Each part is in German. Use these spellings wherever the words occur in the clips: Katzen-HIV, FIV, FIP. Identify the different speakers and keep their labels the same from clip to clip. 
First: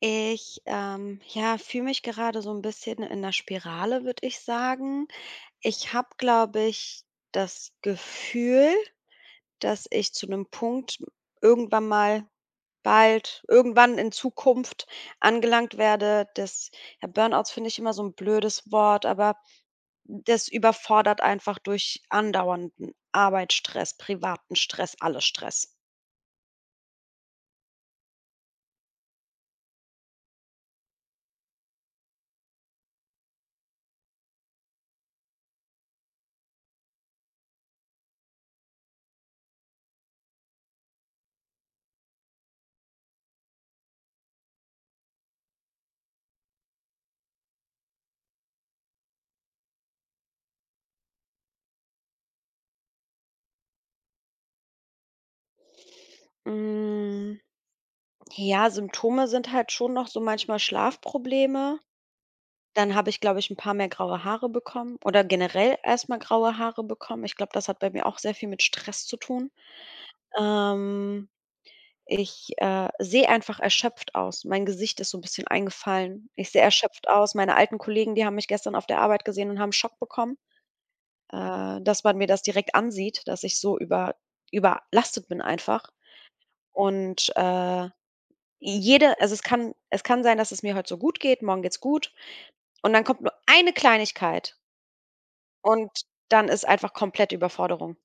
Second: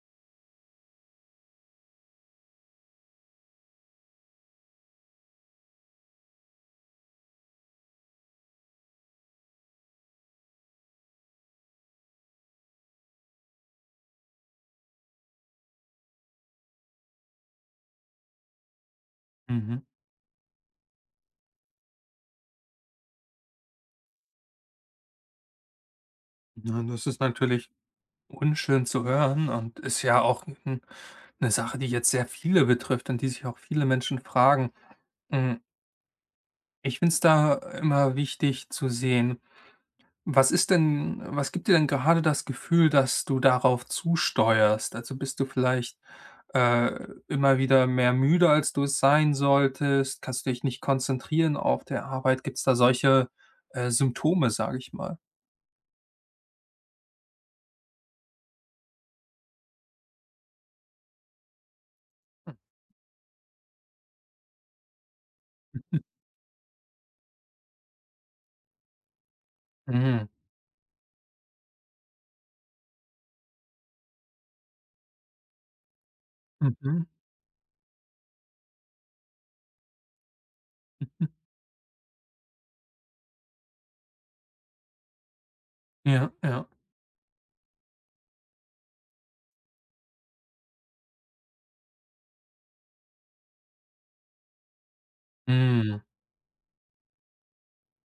Speaker 1: Ich, ja, fühle mich gerade so ein bisschen in der Spirale, würde ich sagen. Ich habe, glaube ich, das Gefühl, dass ich zu einem Punkt irgendwann mal bald irgendwann in Zukunft angelangt werde. Das, ja, Burnouts finde ich immer so ein blödes Wort, aber
Speaker 2: Mhm.
Speaker 1: das überfordert einfach durch andauernden Arbeitsstress, privaten Stress, alles Stress.
Speaker 2: Ja, das ist natürlich unschön zu hören und ist ja auch 'n 'ne Sache, die jetzt sehr viele betrifft und die sich auch viele Menschen fragen. Hm, ich finde es da immer wichtig zu sehen, was ist denn was gibt dir denn gerade das Gefühl, dass du darauf zusteuerst? Also, bist du vielleicht, immer wieder mehr müde, als du es sein solltest? Kannst du dich nicht konzentrieren auf der Arbeit? Gibt es da solche, Symptome, sage ich mal?
Speaker 1: Hm. Ja, Symptome sind halt schon noch so manchmal Schlafprobleme. Dann habe ich, glaube ich, ein paar mehr graue Haare bekommen oder generell erst mal graue Haare bekommen. Ich glaube, das hat bei mir auch sehr viel mit Stress zu tun.
Speaker 2: Mhm.
Speaker 1: Ähm, Ich, sehe einfach erschöpft aus. Mein Gesicht ist so ein bisschen eingefallen. Ich sehe
Speaker 2: Mhm.
Speaker 1: erschöpft aus. Meine alten Kollegen, die haben mich gestern auf der Arbeit gesehen und haben Schock bekommen, dass man mir das direkt ansieht, dass ich so überlastet bin einfach
Speaker 2: Ja, ja.
Speaker 1: und, Jede also, es kann sein, dass es mir heute so gut geht, morgen geht's gut und dann kommt nur eine Kleinigkeit und
Speaker 2: Mhm.
Speaker 1: dann ist einfach komplett Überforderung.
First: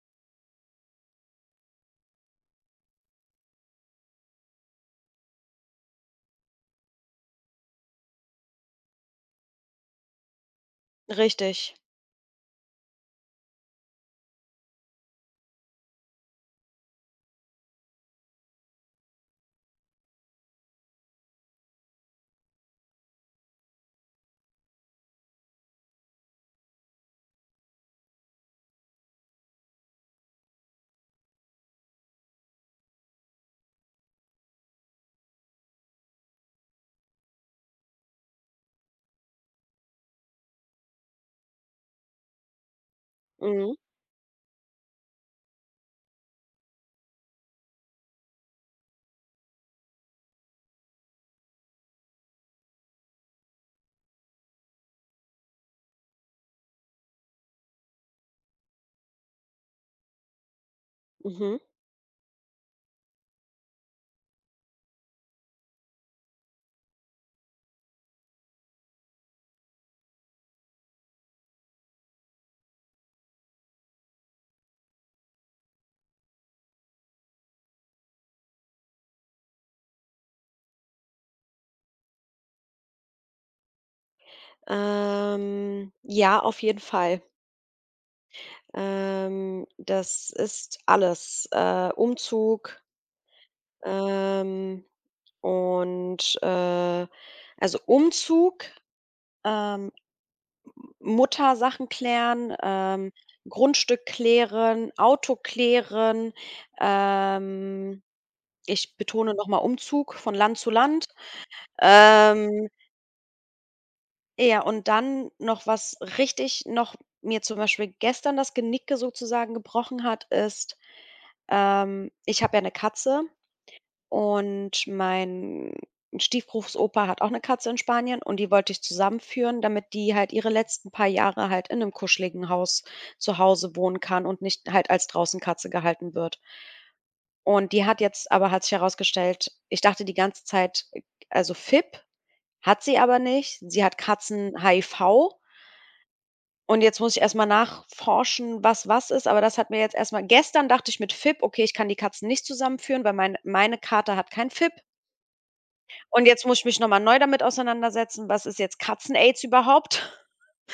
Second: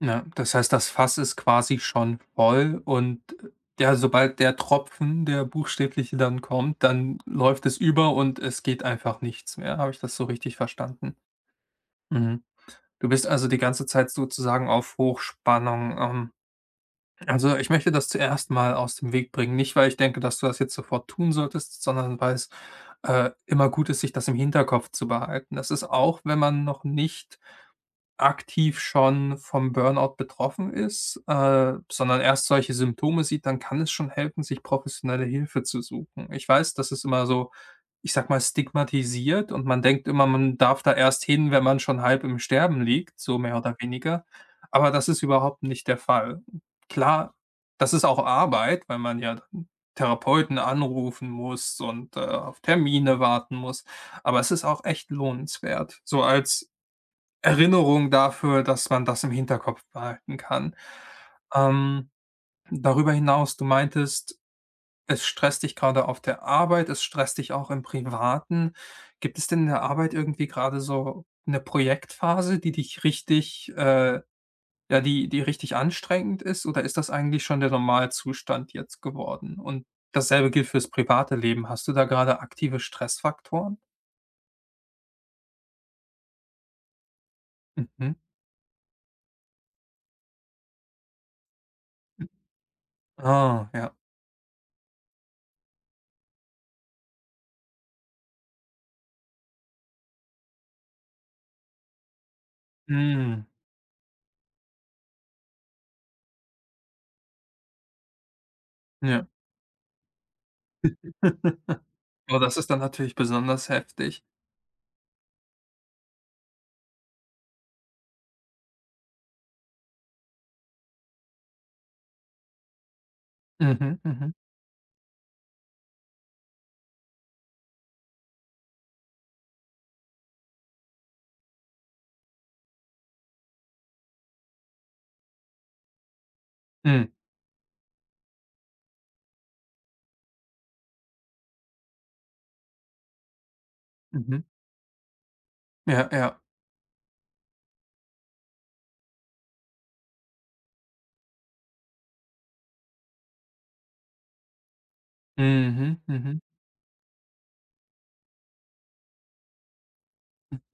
Speaker 2: Ja, das heißt, das Fass ist quasi schon voll und, ja, sobald der Tropfen, der buchstäbliche dann kommt, dann läuft es über und es geht einfach nichts mehr. Habe ich das so richtig verstanden?
Speaker 1: Richtig.
Speaker 2: Mhm. Du bist also die ganze Zeit sozusagen auf Hochspannung. Also, ich möchte das zuerst mal aus dem Weg bringen. Nicht, weil ich denke, dass du das jetzt sofort tun solltest, sondern weil es, immer gut ist, sich das im Hinterkopf zu behalten. Das ist auch, wenn man noch nicht aktiv schon vom Burnout betroffen ist, sondern erst solche Symptome sieht, dann kann es schon helfen, sich professionelle Hilfe zu suchen. Ich weiß, das ist immer so, ich sag mal, stigmatisiert und man denkt immer, man darf da erst hin, wenn man schon halb im Sterben liegt, so mehr
Speaker 1: Mhm,
Speaker 2: oder weniger. Aber das ist überhaupt nicht der Fall. Klar, das ist auch Arbeit, weil man ja dann Therapeuten anrufen muss und auf Termine warten muss. Aber es ist auch echt lohnenswert. So als Erinnerung dafür, dass man das im Hinterkopf behalten kann.
Speaker 1: mhm.
Speaker 2: Ähm, darüber hinaus, du meintest, es stresst dich gerade auf der Arbeit, es stresst dich auch im Privaten. Gibt es denn in der Arbeit irgendwie gerade so eine Projektphase, die dich richtig ja, die richtig anstrengend ist, oder ist das eigentlich schon der Normalzustand jetzt geworden? Und dasselbe gilt fürs private Leben. Hast du da gerade aktive Stressfaktoren?
Speaker 1: Ja, auf jeden Fall.
Speaker 2: Mhm.
Speaker 1: Das ist alles, Umzug,
Speaker 2: Ah, ja.
Speaker 1: ähm, und, also, Umzug, ähm Muttersachen klären,
Speaker 2: Mhm.
Speaker 1: Grundstück klären, Auto klären. Ähm, Ich
Speaker 2: Ja.
Speaker 1: betone noch mal Umzug von Land zu Land.
Speaker 2: Oh, das
Speaker 1: Ähm,
Speaker 2: ist dann natürlich besonders heftig.
Speaker 1: ja, und dann noch was richtig noch mir zum Beispiel gestern das Genick sozusagen gebrochen hat, ist, ich habe ja eine Katze.
Speaker 2: Mhm, mhm,
Speaker 1: Und mein Stiefgroßopa hat auch eine Katze in Spanien und die wollte ich zusammenführen, damit die halt ihre letzten paar Jahre halt in einem kuscheligen Haus zu Hause wohnen kann und nicht halt als draußen Katze gehalten wird.
Speaker 2: mhm,
Speaker 1: Und die hat jetzt aber hat sich herausgestellt, ich dachte die ganze Zeit, also FIP, hat sie aber nicht. Sie hat
Speaker 2: mhm.
Speaker 1: Katzen-HIV
Speaker 2: Ja, ja.
Speaker 1: und jetzt muss ich erst mal nachforschen, was ist, aber das hat mir jetzt erst mal gestern, dachte ich mit FIP: „Okay, ich kann die Katzen nicht zusammenführen, weil meine Kater hat kein FIP.“
Speaker 2: Mhm,
Speaker 1: Und
Speaker 2: mhm.
Speaker 1: jetzt muss ich mich nochmal neu damit auseinandersetzen, was ist jetzt Katzen-Aids überhaupt?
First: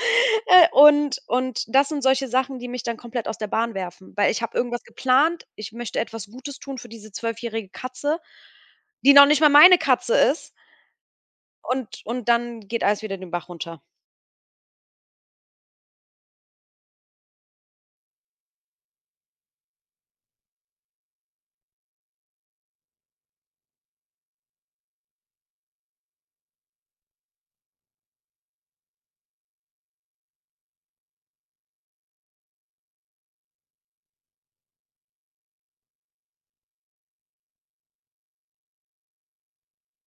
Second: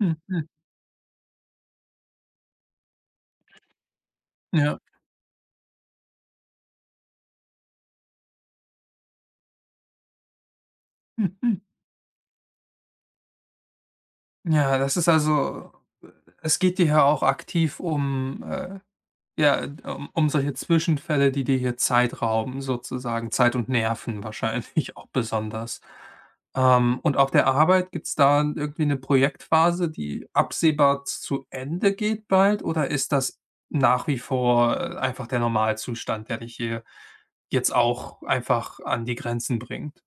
Speaker 2: Hm, hm,
Speaker 1: Und das sind solche Sachen, die mich dann komplett aus der Bahn werfen, weil ich habe
Speaker 2: ja.
Speaker 1: irgendwas geplant. Ich möchte etwas Gutes tun für diese zwölfjährige Katze, die noch nicht mal meine Katze ist,
Speaker 2: Mhm.
Speaker 1: und dann geht alles wieder den Bach runter.
Speaker 2: Ja, das ist also es geht dir ja auch aktiv um, ja, um solche Zwischenfälle, die dir hier Zeit rauben sozusagen, Zeit und Nerven wahrscheinlich auch besonders. Und auf der Arbeit, gibt's da irgendwie eine Projektphase, die absehbar zu Ende geht bald oder ist das nach wie vor, einfach der Normalzustand, der dich hier jetzt auch einfach an die Grenzen bringt?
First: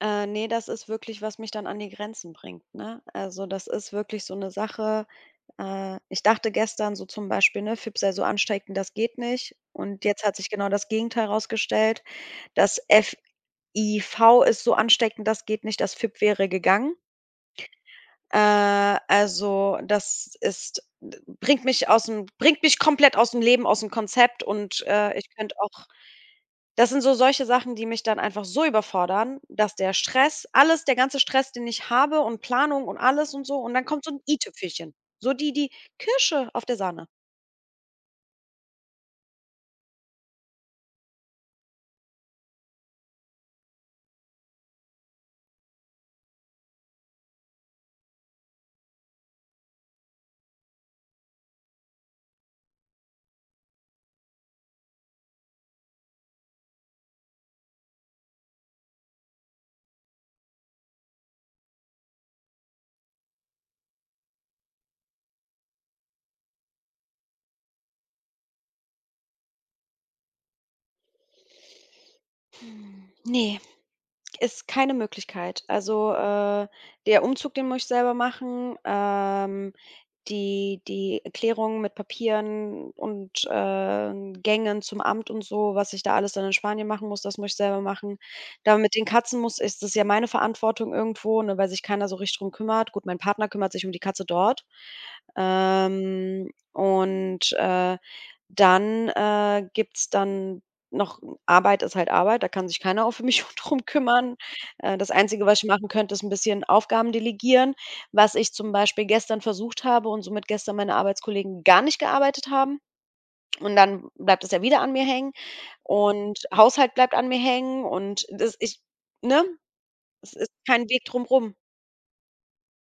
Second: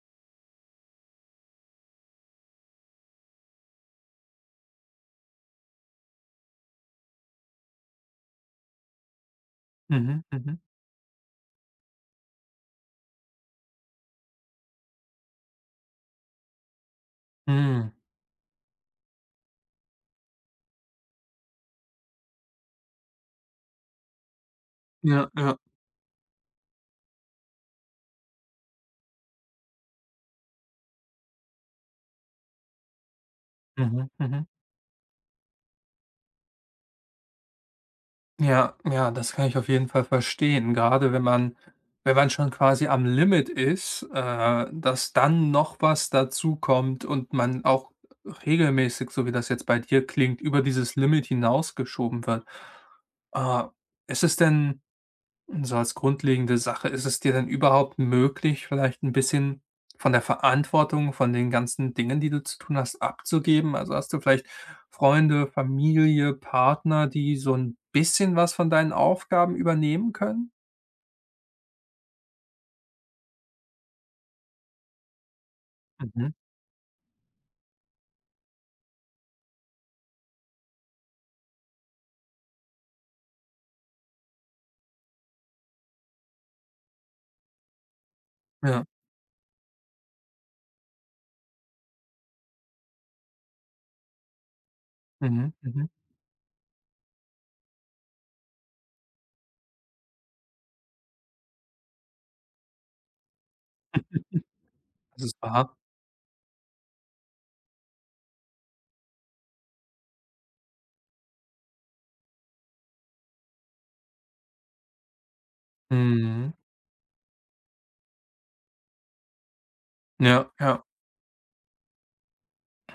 Speaker 1: Ne, das ist wirklich, was mich dann an die Grenzen bringt, ne? Also, das ist wirklich so eine Sache, ich dachte gestern so zum Beispiel, ne, FIP sei so ansteckend, das geht nicht, und
Speaker 2: Mhm,
Speaker 1: jetzt hat sich
Speaker 2: mhm.
Speaker 1: genau das Gegenteil rausgestellt. Das FIV ist so ansteckend, das geht nicht, das FIP wäre gegangen.
Speaker 2: Hm.
Speaker 1: Äh, also, das ist, bringt mich komplett aus'm Leben, aus'm Konzept, und, ich
Speaker 2: Ja,
Speaker 1: könnte
Speaker 2: ja.
Speaker 1: auch, das sind so solche Sachen, die mich dann einfach so überfordern, dass der ganze Stress, den ich habe und Planung und alles und so, und dann kommt
Speaker 2: Mhm,
Speaker 1: so 'n
Speaker 2: mhm.
Speaker 1: i-Tüpfelchen. So die Kirsche auf der Sahne.
Speaker 2: Ja, ja, das kann ich auf jeden Fall verstehen. Gerade wenn man wenn man schon quasi am Limit ist, dass dann noch was dazu kommt und man auch regelmäßig, so wie das jetzt bei dir klingt, über dieses Limit hinausgeschoben wird. Äh, ist es denn und so als grundlegende Sache, ist es dir denn überhaupt möglich, vielleicht ein bisschen von der Verantwortung, von den ganzen Dingen, die du zu tun hast, abzugeben? Also, hast du vielleicht Freunde, Familie, Partner, die so ein bisschen was von deinen Aufgaben übernehmen können?
Speaker 1: Ne, ist keine Möglichkeit. Also,
Speaker 2: Mhm.
Speaker 1: der Umzug, den muss ich selber machen. Die Erklärungen mit Papieren und, Gängen zum Amt und so, was ich da alles dann in Spanien machen muss, das muss ich selber machen. Da
Speaker 2: Ja.
Speaker 1: mit den Katzen, muss ist das ja meine Verantwortung irgendwo, ne, weil sich keiner so richtig drum kümmert. Gut, mein Partner kümmert sich um die Katze dort.
Speaker 2: Mhm, mhm.
Speaker 1: Und, dann, gibt's dann noch, Arbeit ist halt Arbeit, da kann sich keiner auch für mich drum kümmern. Das
Speaker 2: Das ist
Speaker 1: Einzige, was ich
Speaker 2: wahr.
Speaker 1: machen könnte, ist ein bisschen Aufgaben delegieren, was ich zum Beispiel gestern versucht habe und somit gestern meine Arbeitskollegen gar nicht gearbeitet haben. Und dann bleibt es ja wieder an mir hängen und
Speaker 2: Mhm.
Speaker 1: Haushalt bleibt an mir hängen und das ich, ne? Es
Speaker 2: Ja,
Speaker 1: ist
Speaker 2: ja.
Speaker 1: kein Weg drum rum.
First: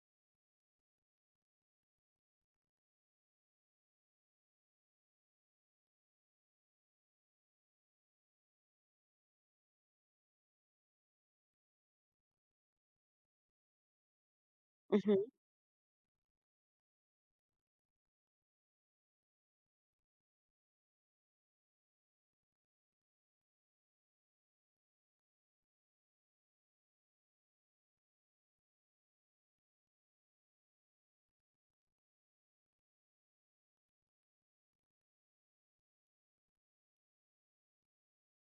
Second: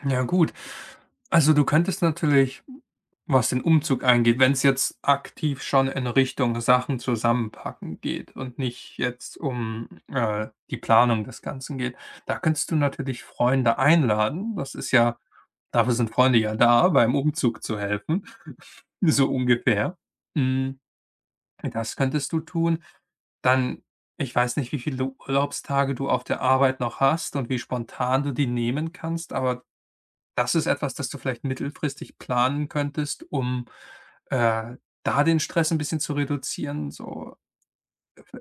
Speaker 2: Ja gut. Also, du könntest natürlich, was den Umzug angeht es jetzt aktiv schon in Richtung Sachen zusammenpacken geht und nicht jetzt um, die Planung des Ganzen geht, da könntest du natürlich Freunde einladen. Das ist ja
Speaker 1: Mhm.
Speaker 2: dafür sind Freunde ja da, beim Umzug zu helfen, so ungefähr. Hm, das könntest du tun. Dann ich weiß nicht, wie viele Urlaubstage du auf der Arbeit noch hast und wie spontan du die nehmen kannst, aber das ist etwas, das du vielleicht mittelfristig planen könntest, um, äh, da den Stress ein bisschen zu reduzieren, so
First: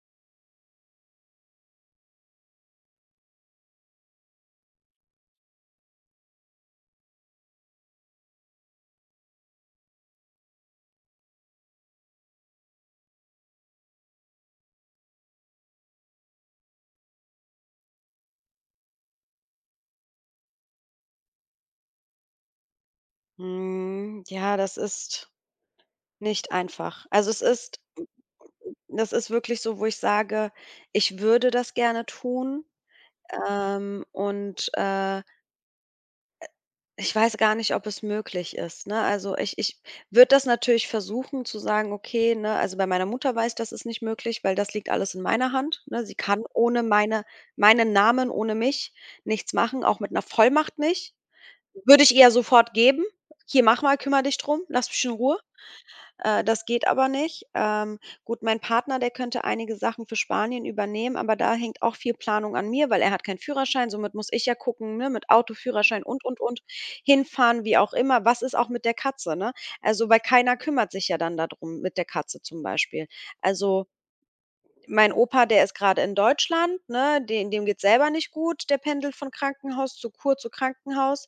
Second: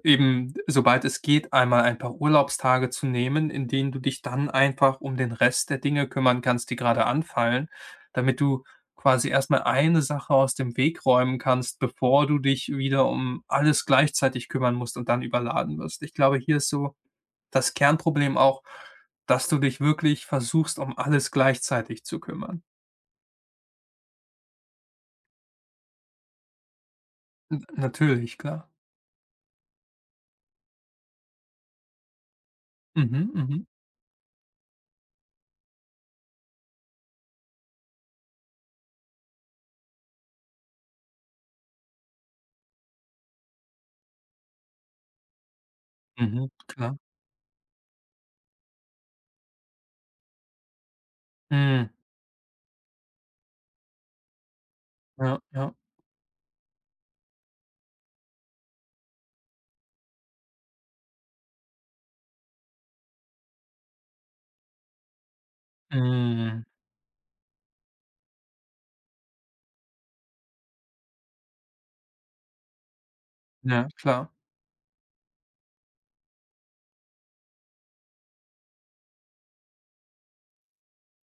Speaker 2: eben, sobald es geht, einmal ein paar Urlaubstage zu nehmen, in denen du dich dann einfach um den Rest der Dinge kümmern kannst, die gerade anfallen, damit du quasi erstmal eine Sache aus dem Weg räumen kannst, bevor du dich wieder um alles gleichzeitig kümmern musst und dann überladen wirst. Ich glaube, hier ist so das Kernproblem auch, dass du dich wirklich versuchst, um alles gleichzeitig zu kümmern.
Speaker 1: Hm, ja, das ist nicht einfach. Also, es
Speaker 2: N
Speaker 1: ist,
Speaker 2: natürlich, klar.
Speaker 1: das ist wirklich so, wo ich sage, ich würde das gerne tun,
Speaker 2: Mhm, mhm,
Speaker 1: und, ich weiß gar nicht, ob es möglich ist, ne? Also, ich würde das natürlich versuchen zu sagen, okay, ne, also, bei meiner Mutter weiß, das ist nicht möglich, weil das liegt alles in meiner Hand, ne? Sie kann
Speaker 2: mhm,
Speaker 1: ohne
Speaker 2: klar.
Speaker 1: meinen Namen, ohne mich nichts machen, auch mit einer Vollmacht nicht.
Speaker 2: Mhm,
Speaker 1: Würde ich ihr sofort geben: „Hier, mach mal, kümmere dich drum, lass mich in Ruhe.“
Speaker 2: ja, ja.
Speaker 1: Das geht aber nicht. Gut, mein Partner, der könnte einige Sachen für Spanien übernehmen, aber da hängt auch viel Planung an mir, weil er hat keinen Führerschein, somit muss ich ja gucken, ne, mit Auto, Führerschein und,
Speaker 2: Mhm,
Speaker 1: hinfahren, wie auch immer. Was ist auch mit der Katze, ne? Also, weil keiner kümmert sich ja dann darum mit der Katze zum Beispiel. Also
Speaker 2: ja, klar.
Speaker 1: mein Opa, der ist gerade in Deutschland, ne? Den Dem geht's selber nicht gut, der pendelt von Krankenhaus zu Kur zu Krankenhaus.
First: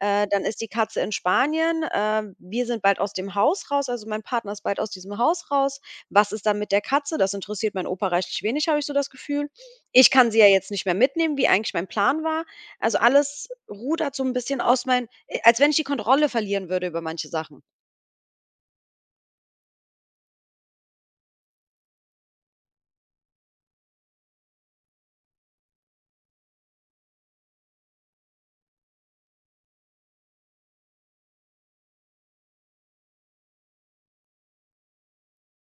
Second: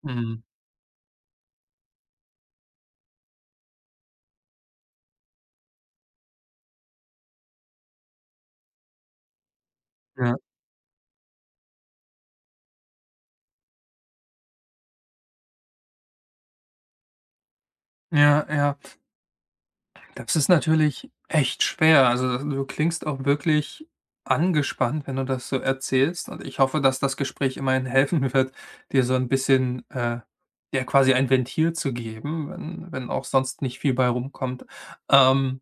Speaker 2: Mhm,
Speaker 1: Dann ist die Katze in Spanien. Wir sind bald aus dem Haus raus, also mein Partner ist bald aus diesem Haus raus. Was ist dann mit der Katze? Das interessiert meinen Opa reichlich wenig, habe ich so das Gefühl. Ich kann
Speaker 2: ja,
Speaker 1: sie ja jetzt nicht mehr mitnehmen, wie eigentlich mein Plan war. Also, alles rudert so ein bisschen aus, mein als wenn ich die Kontrolle verlieren würde über manche Sachen.
Speaker 2: ja, ja. Das ist natürlich echt schwer. Also, du klingst auch wirklich angespannt, wenn du das so erzählst und ich hoffe, dass das Gespräch immerhin helfen wird, dir so 'n bisschen, ja, quasi ein Ventil zu geben, wenn auch sonst nicht viel bei rumkommt. Ähm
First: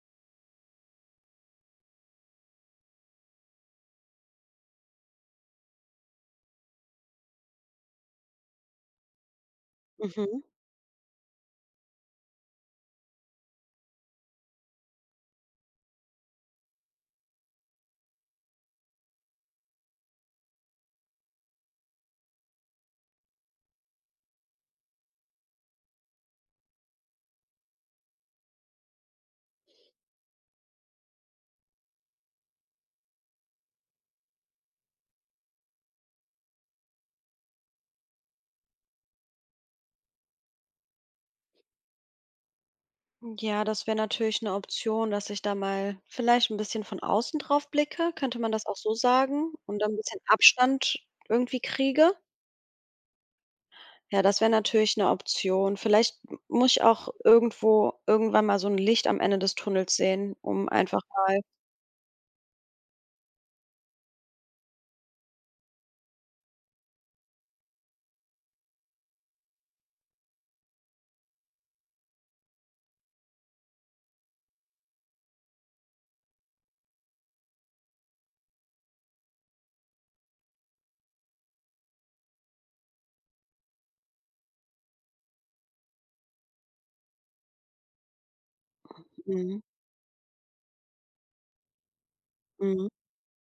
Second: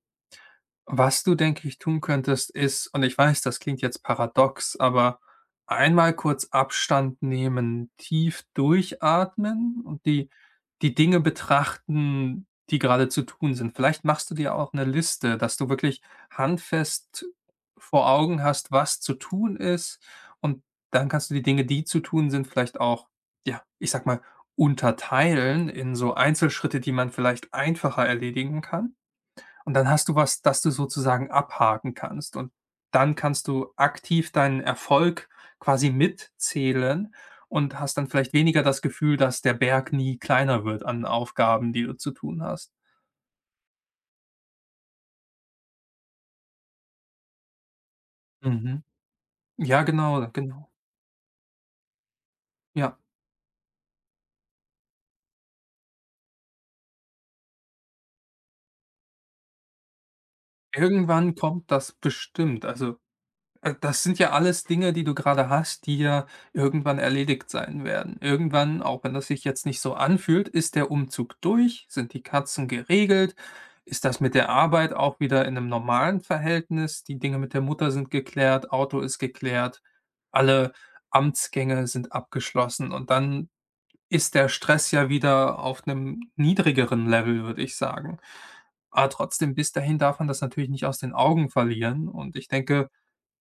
Speaker 2: Was du, denke ich, tun könntest, ist und ich weiß, das klingt jetzt paradox, aber einmal kurz Abstand nehmen, tief durchatmen und die
Speaker 1: Mhm.
Speaker 2: Dinge betrachten, die gerade zu tun sind. Vielleicht machst du dir auch eine Liste, dass du wirklich handfest vor Augen hast, was zu tun ist und dann kannst du die Dinge, die zu tun sind, vielleicht auch, ja, ich sag mal, unterteilen in so Einzelschritte, die man vielleicht einfacher erledigen kann. Und dann hast du was, das du sozusagen abhaken kannst. Und dann kannst du aktiv deinen Erfolg quasi mitzählen und hast dann vielleicht weniger das Gefühl, dass der Berg nie kleiner wird an Aufgaben, die du zu tun hast.
Speaker 1: Ja, das wäre natürlich eine Option, dass ich da mal vielleicht ein bisschen von außen drauf blicke. Könnte man das auch
Speaker 2: Mhm.
Speaker 1: so sagen und
Speaker 2: Ja,
Speaker 1: dann ein bisschen
Speaker 2: genau, genau.
Speaker 1: Abstand irgendwie kriege?
Speaker 2: Ja,
Speaker 1: Ja, das wäre natürlich eine Option. Vielleicht m muss ich auch irgendwo irgendwann mal so ein Licht am Ende des Tunnels sehen, um einfach
Speaker 2: irgendwann
Speaker 1: mal.
Speaker 2: kommt das bestimmt. Also das sind ja alles Dinge, die du gerade hast, die ja irgendwann erledigt sein werden. Irgendwann, auch wenn das sich jetzt nicht so anfühlt, ist der Umzug durch, sind die Katzen geregelt, ist das mit der Arbeit auch wieder in einem normalen Verhältnis, die Dinge mit der Mutter sind geklärt, Auto ist geklärt, alle Amtsgänge sind abgeschlossen und dann ist der Stress ja wieder auf einem niedrigeren Level, würde ich sagen. Aber trotzdem
Speaker 1: Mhm,
Speaker 2: bis dahin darf man das natürlich nicht aus den Augen verlieren und ich
Speaker 1: mhm.
Speaker 2: denke,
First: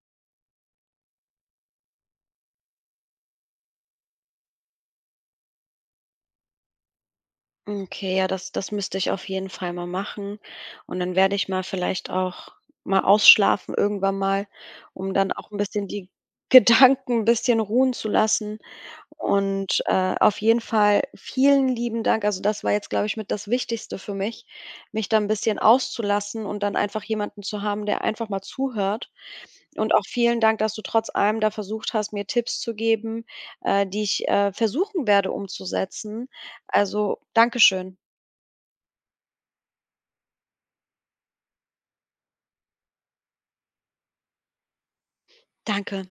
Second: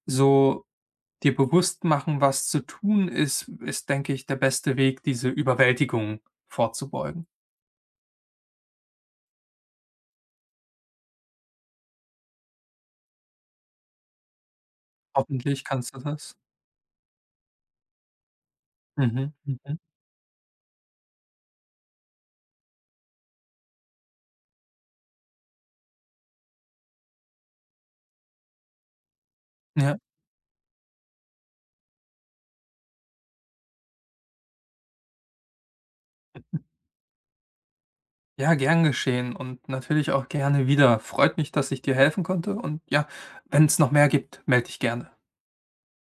Speaker 2: so Dir bewusst machen, was zu tun ist, ist, denke ich, der beste Weg, diese Überwältigung vorzubeugen.
Speaker 1: Okay, ja, das müsste ich auf jeden Fall mal machen, und dann werde ich mal vielleicht auch mal ausschlafen irgendwann mal, um dann auch ein
Speaker 2: Hoffentlich
Speaker 1: bisschen
Speaker 2: kannst du
Speaker 1: die
Speaker 2: das.
Speaker 1: Gedanken ein bisschen ruhen zu lassen.
Speaker 2: Mhm, mhm.
Speaker 1: Und, auf jeden Fall vielen lieben Dank. Also, das war jetzt, glaube ich, mit das Wichtigste für mich, mich da 'n bisschen auszulassen und dann einfach jemanden zu haben, der einfach mal zuhört. Und
Speaker 2: Ja.
Speaker 1: auch vielen Dank, dass du trotz allem da versucht hast, mir Tipps zu geben, die ich, versuchen werde umzusetzen. Also, Dankeschön.
Speaker 2: Ja, gern geschehen und natürlich auch gerne wieder. Freut mich, dass ich dir helfen konnte und ja, wenn es noch mehr gibt, melde dich gerne.
Speaker 1: Danke.